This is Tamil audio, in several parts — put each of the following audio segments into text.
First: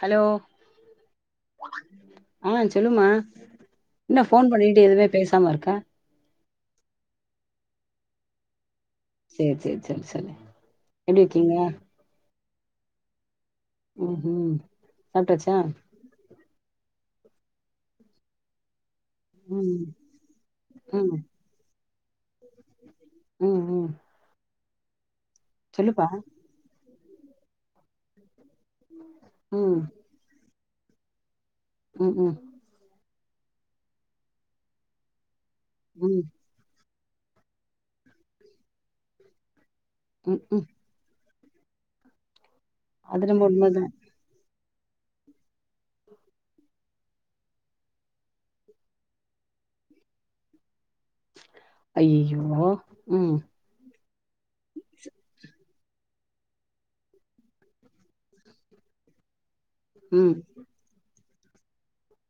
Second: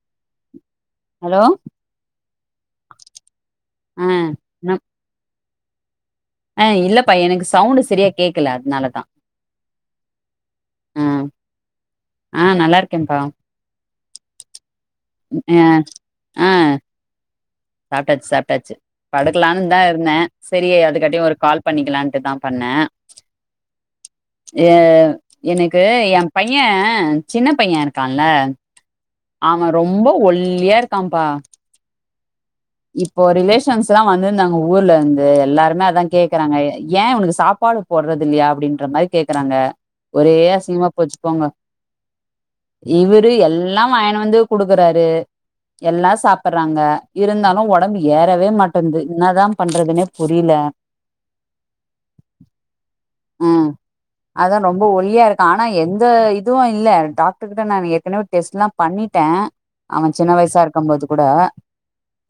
ஹலோ ஹலோ ஆ சொல்லுமா ஆ என்ன ஃபோன் நம் பண்ணிட்டு எதுமே பேசாம இருக்க ஆ இல்லப்பா எனக்கு சவுண்ட் சரியா கேக்கல அதனாலதா சேரி சேரி சேரி சேரி ஆ எப்டி இருக்கீங்க ஆ நல்லா இருக்கேன்பா உஹும் ஏ ஆ சாப்டாச்சு சாப்டாச்சு ம் படுக்கலான்னுந்தா இருந்த செரி ம் அதுக்காட்டியு ஒரு கால் பண்ணிக்கலான்ட்டுதா ம் ம் எ எனக்கு சொல்லுப்பா என் பைய சின்ன பைய இருக்கான்ல்ல அவன் ம் ரொம்ப ஒல்லியா இருக்கான்ப்பா ம்ஹும் இப்போ ரிலேஷன்ஸ்ல்லா வந்துருந்தாங்க ஊர்லருந்து எல்லாருமே அதா ம் கேக்கறாங்க ஏன் இவனக்கு சாப்பாடு போடறதில்லையா அப்டின்ற மாரி கேக்கறாங்க ஒரே ம் ம் அசிங்கமா போச்சு போங்கோ அது இவுரு என்னமோ எல்லா உண்மதா வாய்னு வந்து குடுக்கறாரு எல்லா சாப்பறாங்க இருந்தாலு ஒடம்பு ஏறவே மாட்டன்து இன்னாதா பண்றதுனே புரில அய்யியோ ம் அதா ரொம்ப ஒல்லியா ஜஸ் இருக்கான் ஆனா எந்த இதுவு இல்ல டாக்டர் கிட்ட நானு ஏற்கனவே டெஸ்டெல்லா பண்ணிட் டே அவன் சின்ன ம் வயசா இருக்கும்போது கூட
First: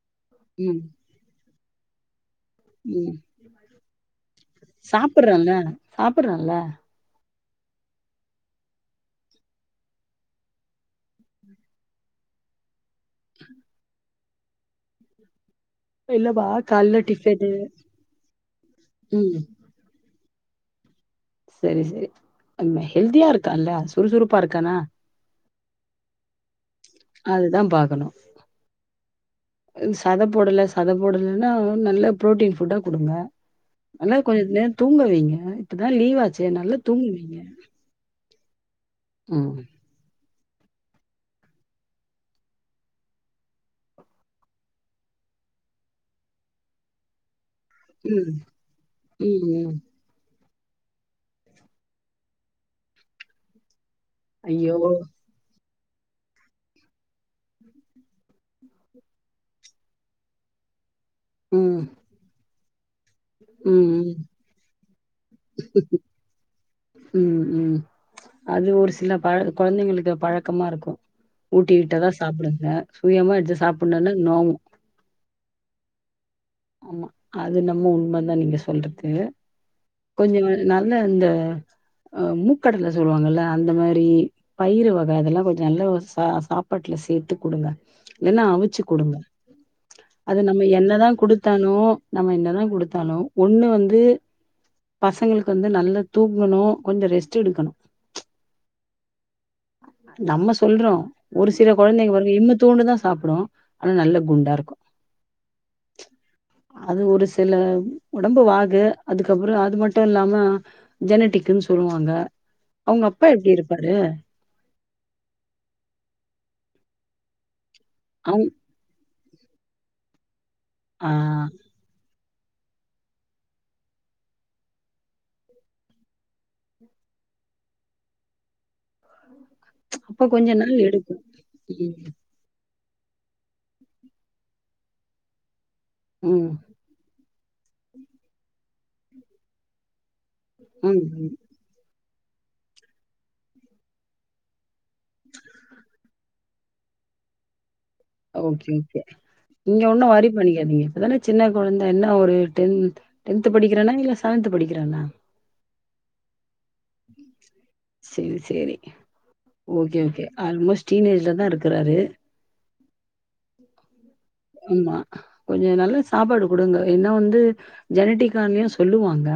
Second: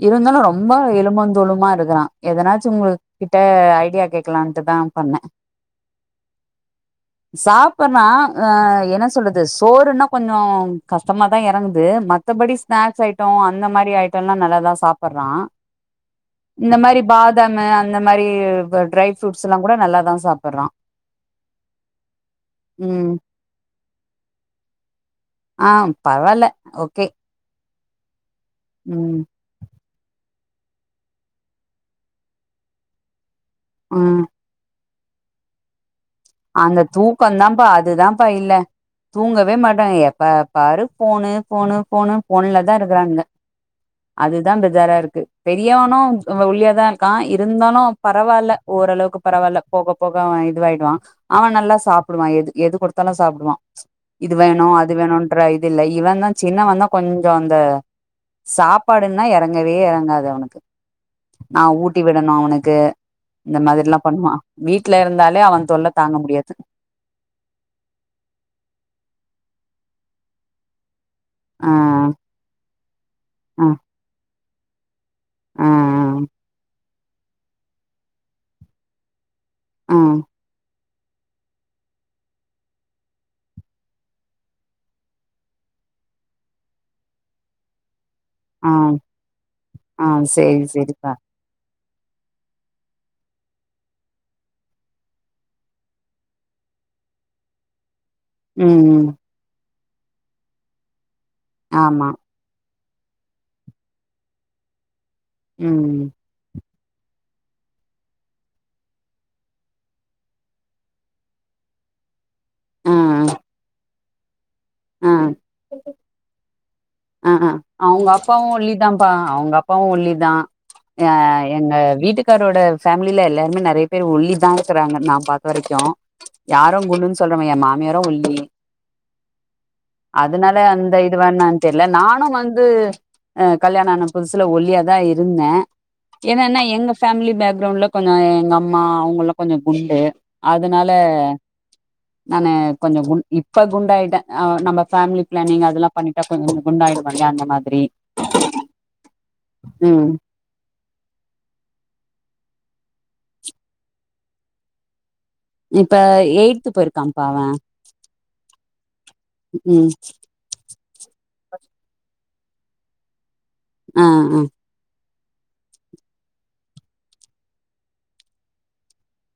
இருந்தாலு ரொம்ப ம் எலும்புந் தோலுமா இருக்கறான் எதனாச்சு உங்க ம் கிட்ட ஐடியா கேக்கலான்ட்டுதா பண்ண சாப்புட்றான்ல சாப்புட்றான்ல சாப்பறான் அ என்ன சொல்றது சோறுன்னா கொஞ்சோ கஷ்டமாதா எறங்குது மத்தபடி ஸ்நாக்ஸ் ஐட்டோ அந்த மாரி ஐட்டோல்லா நல்லாதா சாப்புட்றா இல்லப்பா இந்த கால்ல மாரி டிஃபனு பாதமு அந்த மாரி ட்ரை ம் ஃப்ரூட்ஸ் எல்லாங் கூட நல்லாதா சாப் சரி சரி அது ம ம் ஹெல்தியா இருக்கான்ல சுறுசுறுப்பா இருக்கானா ஆ பரவால்ல ஓக் அதுதா பாக்கணு ம் சத போடல சத போடலன்னா நல்ல ப்ரோட்டீன் ஃபுட்டா குடுங்க நல்லா ம் கொஞ்ச நேரந் தூங்க வைங்க இப்பதா அந்த தூக்கந் தாம்ப்பா அதுதாம்ப்பா இல்ல ம் தூங்கவே மாட்டாங்க எப்ப பாரு ஃபோனுு ஃபோனுு ஃபோனுு ஃபோன்லதா இருக்குறாங்க அதுதா பெஜாரா இருக்கு பெரியவனு ஒல்லியாதா இருக்கா இருந்தாலு ம் பரவால்ல ஓரளவுக்கு ம் பரவால்ல ம் போக போக அவ இதுவாய்டுவா அவ நல்லா சாப்புடுவா எது எது குடுத்தாலு சாப்டுவா இது வேணு ஐயோ அது வேணுன்ற இல்ல இவந்தா சின்னவந்தா கொஞ்சோ அந்த சாப்பாடுன்னா எறங்கவே எறங்காது அவனுக்கு நா ம் ஊட்டி விடணு அவனுக்கு இந்த ம் மாதிரில்லா ம் பண்ணுவா வீட்ல இருந்தாலே அவ தொல்ல தாங்க முடியாது ம் ம் அது ஒரு சில பழ கொழந்தைங்களுக்கு பழக்கமா இருக்கு ஆ ஊட்டி விட்டதா சாப்டுங்க சுயமா எடுத்து சாப்புட்ணுன்னா நோவு ஆ ஆ ஆமா அது என்னமோ உண்மதா நீங்க சொல்றது ஆ கொஞ்சங் கொஞ் நல் என்ன அந்த அ மூக்கடல சொல்லுவாங்கல்ல அந்த மாரி பயிறு வக அதெல்லாங் கொஞ்ச நல்ல சா சாப்பாட்டுல சேத்து குடுங்க இல்லன்னா ஆ அவிச்சு குடுங்க ஆ அது சேரி நம்ம என்னதா சேரிப்பா குடுத் னு நம்ம என்னதா குடுத்தாலு ஒண்ணு வந்து பசங்களுக்கு வந்து நல்ல தூங்கணு கொஞ்சோ ரெஸ்ட் எடுக்கணு ம் ம் நம்ம சொல்றோ ஒரு சில ஆமா கொழந்தைங்கங்க வந்து இன்னு தூண்டுதா சாப்புடு ஆனா நல்ல குண்டாருக்கு ம் அது ஒரு சில ஒடம்பு வாகு அதுக்கப்றோ அது மட்டு இல்லாம ஜெனிட்டிக்குன் சொல்லுவாங்க ஆ அவங்க அப்பா எப்டி இருப்பாரு ஆ ஆ அவங்க அப்பாவு அவுங் ஒல்லிதாப்பா அவங்க அப்பாவு ஒல்லிதா ஆ அ எங்க வீட்டுக் காரோட ஃபேமில எல்லாருமே நெறைய பேர் ஒல்லிதா இருக்கிறாங்க நா பாத்த வரைக்கு யாரு குண்டுன் சொல்ல மு எ மாமியாரு ஒல்லி அப்ப கொஞ்ச அதுனால நாள் அந்த எடுக்கு இது வேணா தெர்ல ம் நானு வந்து அ கல்யாணோ ஆன புதுசுல ஒல்லியாதா இருந்த ம் என்னன்னா எங்க ஃபேமிலி பேக்ரவ்ண்ட்ல கொஞ்சோ எங்க அம்மா அவங்கல்லா கொஞ்சோ குண்டு அதனால ம் ம் நானு கொஞ்சோ கு இப்ப குண்டாய்ட்ட ஆ நம்ம ஃபேமிலி ப்ளனிங் அதுல்லா பண்ணிட்டா கொஞ்சோ குண்டாய்டு வோல்லயா அந்த மாதிரி ஓகே ஓகே நீங்க ஒன்னு ம் ஒரி பண்ணிக்காதிங்க நீங்க இப்பதான சின்ன கொழந்த என்ன ஒரு டென் டென்த் படிக்கிறளா இல்ல செவன்த் படிக்கிறாளா இப்ப எய்த் போயிருக்காம்ப்பா அவ சேரி சேரி ம் ஓகே ஓகே அல்மோஸ்ட் டீனேஜ்லதா இருக்குறாரு ஆ ஆ ஆமா கொஞ்சோ நல்லா சாப்பாடு குடுங்க என்ன வந்து ஜெனட்டிக்காகயு சொல்லுவாங்க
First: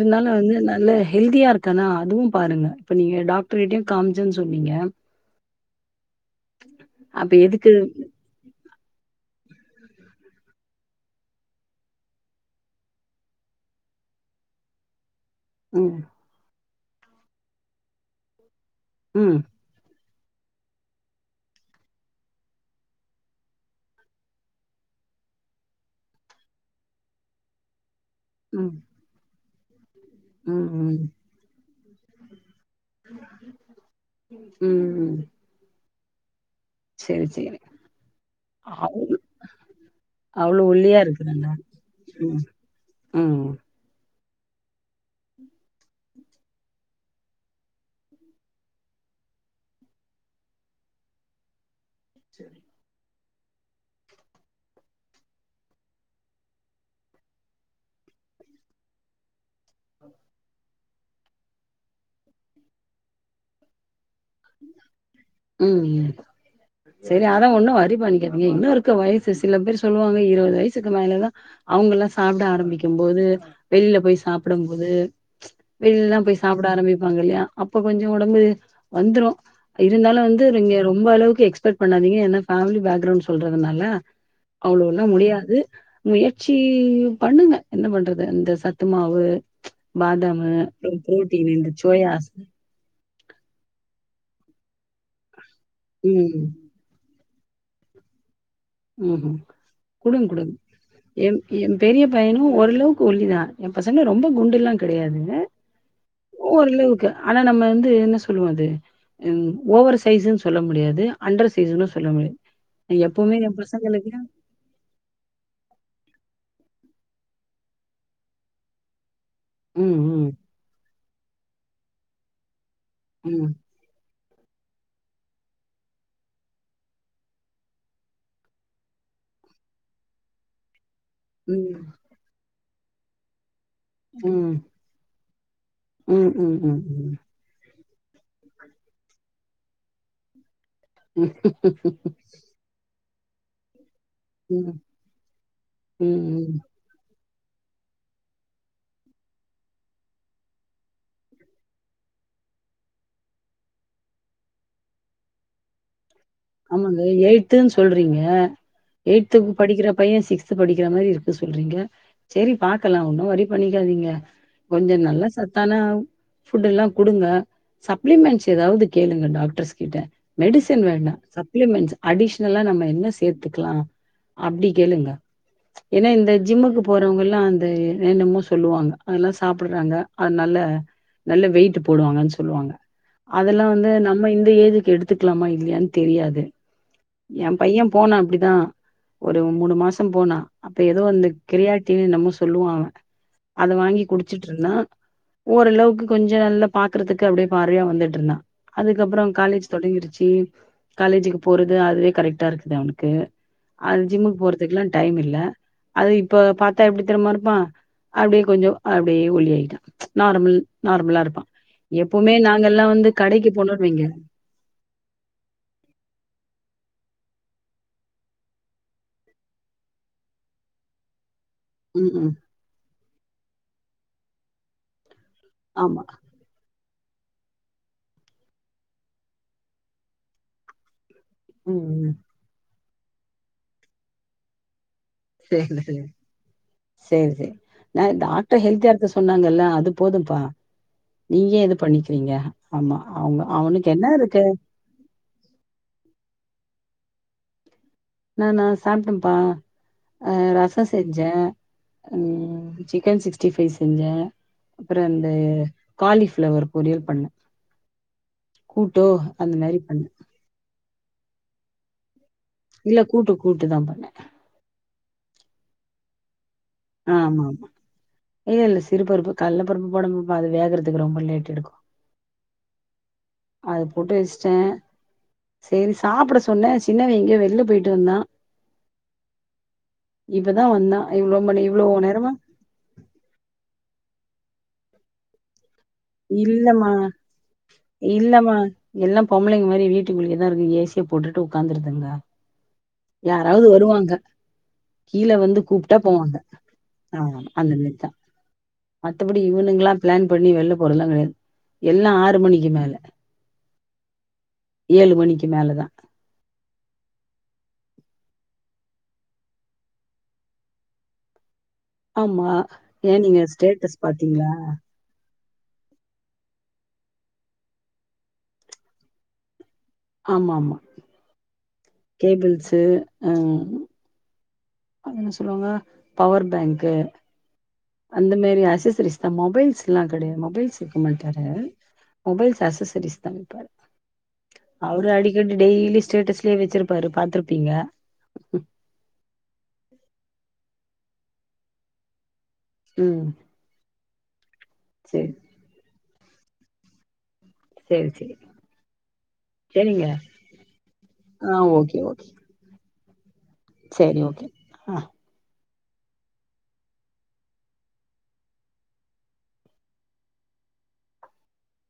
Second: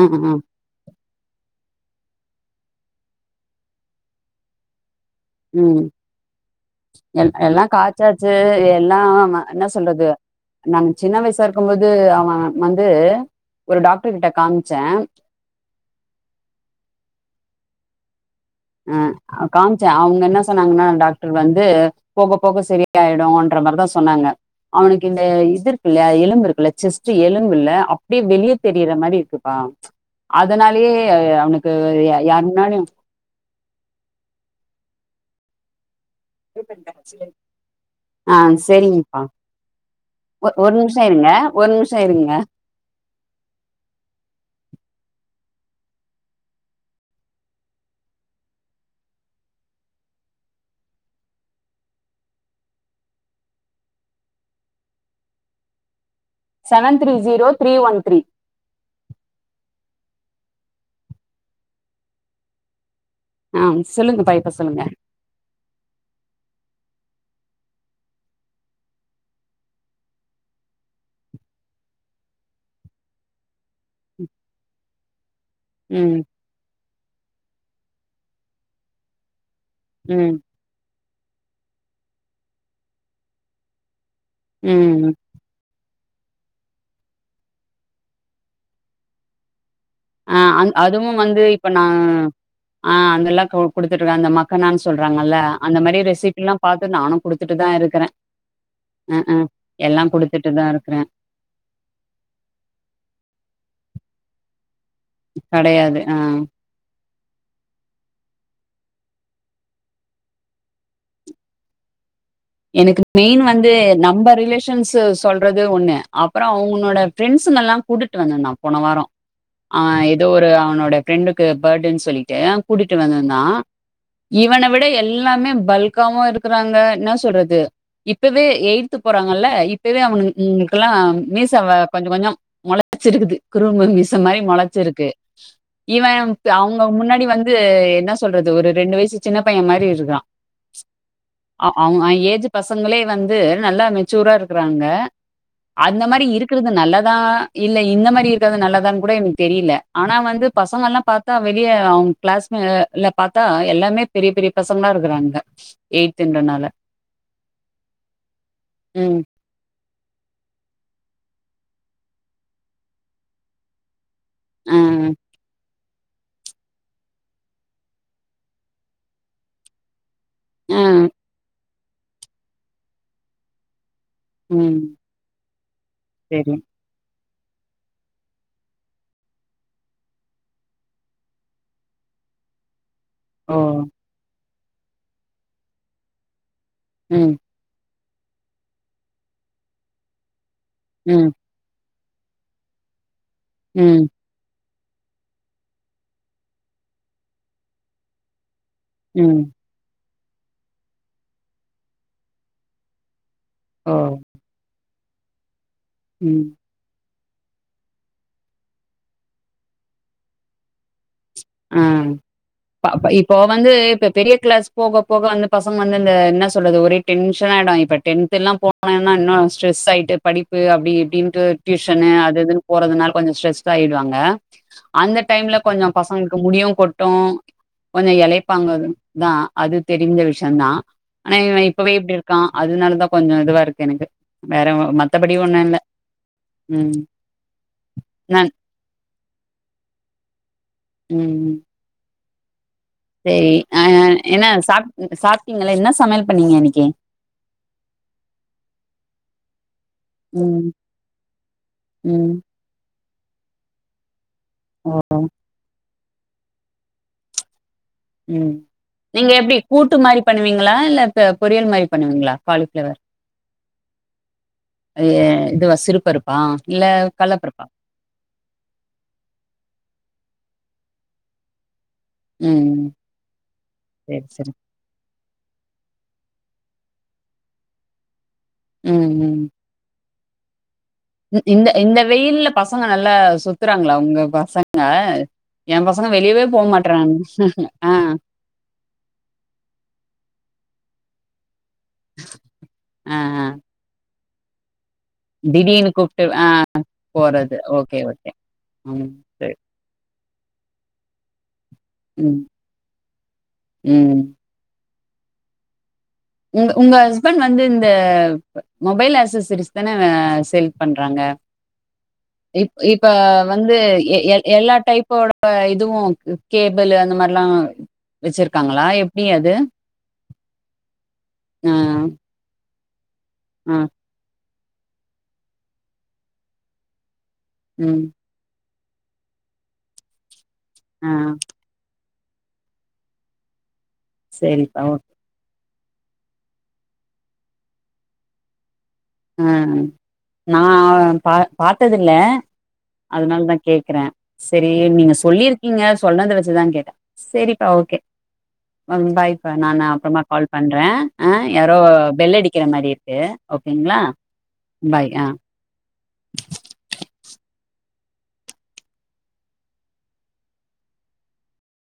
ஆ ஆ வந்து நல்ல ஹெல்தியா இருக்கானா அதுவு பாருங்க இப்ப நீங்க டாக்டர்கிட்டயு காம்ச்சன் சொன்னீங்க ம் எல் அப்ப எல்லா எதுக்கு காச்சாச்சு எல்லா என்ன சொல்றது நாங்க சின்ன வயசா இருக்கும்போது அவ வந்து ஒரு டாக்டர் கிட்ட காம்ச்செ ம் ம் ஆ காம்ச்சே அவு என்ன சொன்னாங்கன்னா டாக்டர் வந்து போக போக சரியாயிடுன்ற மாரிதா சொன்னாங்க அவனுக்கு இந்த இது இருக்குல்லயா எலும்பு இருக்குல்ல செஸ்ட் எலும்புல்ல அப்டியே வெளியே ம் தெரியுற மாரி இருக்குப்பா ம் அதுனாலயே ம் அவனுக்கு யார் முன்னாலயு ம் செரி செரி ஆ அவ் சேரிங்கப்பா ஒ அவ்ளோ ஒரு ஒல்லியா நிம்ஷம் இருங்க இருக்குறாங்க ஒரு நிம்ஷம் இருங்க ம் ம் சரி seven three zero three one three ஆ சொல்லுங்க பாய்ப்பா சொல்லுங்க ம் ம் செரி அதா ஒன்னு ஒரி பண்ணிக்காதீங்க இன்னு இருக்கு வயசு சில பேர் சொல்லுவாங்க இருவது வயசுக்கு மேலதா அவங்கல்லா சாப்ட ஆரம்பிக்கும் போது வெளியில போய் சாப்புடும் போது ம் வெளியிலலா போய் சாப்புட ஆரம்பி இருக்காங்க இல்லயா அப்ப கொஞ்ச ஒடம்பு வந்துரும் இருந்தாலு ம் வந்து இங்க ரொம் ப அளவுக்கு எக்ஸ்பெக்ட் பண்ணாதீங்க ஏன்னா பேமிலி பேக்கிரவுண்ட் சொல்றதுனால அவ்ளவுல்லா ம் முடியாது முயற்சி பண்ணுங்க என்ன பண்றது இந்த சத்து மாவு ஆ பாதாமு அப்புற அதுவு வந்து ப்ரோட்டீனு இப்ப இந்த நா சோயா ஆ அதெல்லா குடுத்துட்டுருக்கங்க அந்த மக்கனான் சொல்றாங்கல்ல அந்த மாரி ம் ரெசிப்பில்லா பாத்து நானு குடுத்துட்டுதா இருக்கறே ம் குடுங் குடுங்க தான் இருக்கிறேன். என் என் பெரிய பையனும் ஓரளவுக்கு ஒல்லி தான் என் பசங்க ரொம்ப கெடையாதுங்க கெடையாது. ஆ. ஓரளவுக்கு ஆனா நம்ம வந்து என்ன சொல்லுவோ அது ஓவர் சைஸூன் சொல்ல முடியாது அண்டர் சைஸூன்னு சொல்ல முடியாது எனக்கு எப்பவுமே மெயின் என் வந்து பசங்களுக்கு நம்ப ரிலேஷன்ஸ் சொல்றது ஒண்ணு அப்பற அவங் னோட பிரெண்ட்ஸ்கெல்லா கூட்டிட்டு வந்துருந்தா போன வாரம் ஆ ம் எதோ ம் ஒரு அவனோட ஃப்ரெண்டுக்கு பேர்த்டேனு சொல்லிட்டு கூட்டிட்டு வந்திருந்தா ம் இவன விட எல்லாமே பல்காவு இருக்கறாங்க என்ன சொல்றது இப்பவே எயி்த் போறாங்கல்ல இப்பவே அவனுங்களுக்கெல்லா மீச ம் கொஞ்ச கொஞ்சம் முளச்சிருக்குது குரும்பு மீச மாரி ம் மொளச்சிருக்கு ம் இவன் ம் ம் ம் அவங்க முன்னாடி வந்து என்னா சொல்றது ஒரு ரெண்டு வயசு சின்ன பைய மாரி இருக்குறா உ பசங்களே வந்து நல்லா மெச்சூரா இருக்கிறாங்க அந்த மாரி ம் இருக்கிறது நல்லதா இல்ல இந்த மாரி இருக்கது நல்லதான்னு கூட எனக்கு தெரியல ஆனா வந்து பசங்கல்லா பாத்தா வெளியே அவங்க கிளாஸ் ல பாத்தா எல்லாமே பெரிய பெரிய பசங்களா இருக்கிறாங்க எய்த்ன்றா ஆமாங்க எய்த்துன் சொல்றீங்க ம். எய்த் படிக்கிற பையன் சிக்ஸ்த் படிக்கிற மாரி இருக் சொல்றீங்க சரி பாக்கலா ஒன்னு வொரி பண்ணிக்காதீங்க ஆ, கொஞ்ச நல்லா சத்தான ஃபுட் எல்லா குடுங்க சப்ளிமெண்ட்ஸ் எதாவது கேளுங்க டாக்டர்ஸ்கிட்ட ஆ, மெடிசன் வேண்டா சப்ளிமெண்ட்ஸ் அடிஷனலா நம்ம என்ன சேத்துக்கலா அப்டி ம். கேளுங்க ஏன்னா இந்த சரி. ஜிம்முக்கு போறவங் லா அந்த என்னமோ சொல்லுவாங்க அதெல்லா சாப்பிடுறாங்க அதுனால நல்ல வெயிட் போடுவாங்கன்னு சொல்லுவாங்க ஓ! அதெல்லா வந்து நம்ம இந்த ஏஜுக்கு எடுத்துக்கலாமா இல்லையான்னு தெரியாது ம், எ பைய போனா அப்டிதா ஒரு மூணு மாசம் போனா அப்ப ஏதோ அந்த ம், கிரியா ட்டின் என்னம்மோ சொல்லுவா அவ அத வாங்கி ம், குடிச்சிட்டு இருந்தா ஓரளவுக்கு கொஞ்சோ நல்லா பாக்குறதுக்கு அப்டியே பார்வையா வந்துட்டு இருந்தா அதுக்கப்றோ ம். காலேஜ் தொடங்கிடுச்சு காலேஜுக்கு போறது அதுவே கரெக்ட்டா இருக்குது அவனுக்கு ஓ! அது ஜிம்முக்கு போறதுக்குல்லா டைம் இல்ல அது இப்ப ம். பாத்தா எப்டி எப்டி தெரிமா இருப்பா அப்டியே கொஞ்சோ அப்டியே ஒல்லியாகிட்டா நார்மல் நார்மலா இருப்ப அ இப்ப கடைக்கு வந்து போனோன்னு வைங்க இப்ப பெரிய கிளாஸ் போக போக வந்து பசங் வந்து என்ன சொல்றது ஒரே டென்ஷனாயிடுவாங்க இப்ப டென்த் எல்லா போன இன்னு ஸ்ட்ரெஸ் ஆயிட்டு படிப்பு அப்டி இப்டின்ட்டு டியூஷனு ம் ம் அது எதுன்னு போறதால கொஞ்சோ ஸ்ட்ரெஸ் ஆயிடுவாங்க அந்த டைம்ல கொஞ்சோ ஆமா பசங் முடியு கொட்டு கொஞ்சோ எலைப்பாங்க தா அது தெரிஞ்ச விஷயோ தா ஆனா இவ ம் இப்பவே ம் இப்டி இருக்கா அதனாலதா கொஞ்சோ இதுவா இருக்கு எனக்கு வேற மத்த சேரி சேரி சேரி சேரி என்ன நான் டாக்டர் ஹெல்த்தியா இருக்க சொன் சொன்னாங்கல்ல அது போதுப்பா நீங்கே ஏ இது பண்ணிக்கிறீங்க ஆமா அவங்க செரி அ அவனுக்கு இருக்கு என்ன சா சாப்பிட்டீங்கள என்ன சமையல் பண்ணீங்க இன்னிக்கி கே நானா சாப்ட்டப்பா அ ம் ரச செஞ்சே ம் சிக் சிக்கன் சிக்ஸ்டி ஃபைவ் செஞ்சே ஓ அப்றோ அ இந்த காலிஃபிளவர் பொரியல் பண்ணே ம் கூட்டோ நீங்க அந்த எப்டி கூட்டு பண்ணே மாரி பண்ணுவீங்களா இல்ல பொரியல் மாரி பண்ணுவீங்களா காலிஃப்ளவர் இல்ல கூட்டு கூட்டு தா பண்ணே ஏ இது சிறு பருப்பா ஆமா ஆமா இல்லல்ல சிறுபருப்பு கல்வ பருப்பு போட அது வேகறதுக்கு ரொம்ப லேட் எடுக்கு ம் அது போட்டு சேரி சேரி வெச்ட்டே செரி சாப்பிட சொன்னே சின்னவ எங்கயோ வெள்ள போயிட்டு வந்தா ம் ம் இப்பதா வந்தா இவ்ளோ மணி இந்த இவ்ளோ இந்த நேரமா வெயில்ல பசங்க நல்லா சுத்துறாங்களா உங்க பசங்க என் பசங்க வெளியவே போ இல்லமா மாட்றாங்க ஆ இல்லமா எல்லா பொம்பளைங்க மாரி வீட்டுக்குள்ளயேதா இருக்கு ஏ சி போட்டுட்டு உட்காந்துருதுங்க ஆ ஆ யாராவது வருவாங்க கீழ வந்து திடீர்னு கூப்ட்டா கூப்ட்டு போவாங்க ஆ அ போறது அந்த மாரி ஓகே தா ஓகே ம் மத்தபடி சேரி இவனுகளால்லா பிளான் பண்ணி வெளில போறதுலா கெடயாது எல்லா ஆறு ம் மணிக்கு மேல ம் ஏழு மணிக்கு மேல தா உங்க ஹஸ்பண்ட் வந்து இந்த மொபைல் ஆக்சஸரீஸ் தானே சேல் பண்றாங்க ஆமா இப் இப்ப ஏ நீங்க வந்து ஸ்டேட்டஸ் எ பாத்தீங்களா எல்லா டைப்போட இப்ப இதுவு கேபிளு அந்த மாரிலா வெச்சிருக்காங்களா எப்டி அது ஆமா ஆமா கேபிள்ஸ்சு ம் அது என்ன சொல்லுவாங்க பவர் பேங்க்கு ம், அந்த மாரி ஆக்சஸரீஸ் தா மொபைல்ஸ் எல்லா கெடயாது மொபைல்ஸ் விக்க ஆ, மாட்டாரு மொபைல்ஸ் ஆக்சஸரீஸ் தா விப்பாரு சேரிப்பா ஓகே டெய்லியு ஸ்டேட்டஸ்லயே வெச்சிருப்பாரு பாத்துருப்பீங்க அ நா பா பாத்ததில்ல ம் அதனால தா கேக்குறே செரி நீங்க சேரி சொல்லிருக்கீங்க சொன்னத வெச்சுதா கேட்டே செரி சேர் சேரி பாய்ப்பா நானு சேரிங்க அப்புறமா கால் பண்றே அ ஆ யாரோ ஓகே ஓகே பெல் அடிக்கிற மாரி இருக் ஓகே ஓகேங்ளா சேரி ஓகே ஆ பாய் அ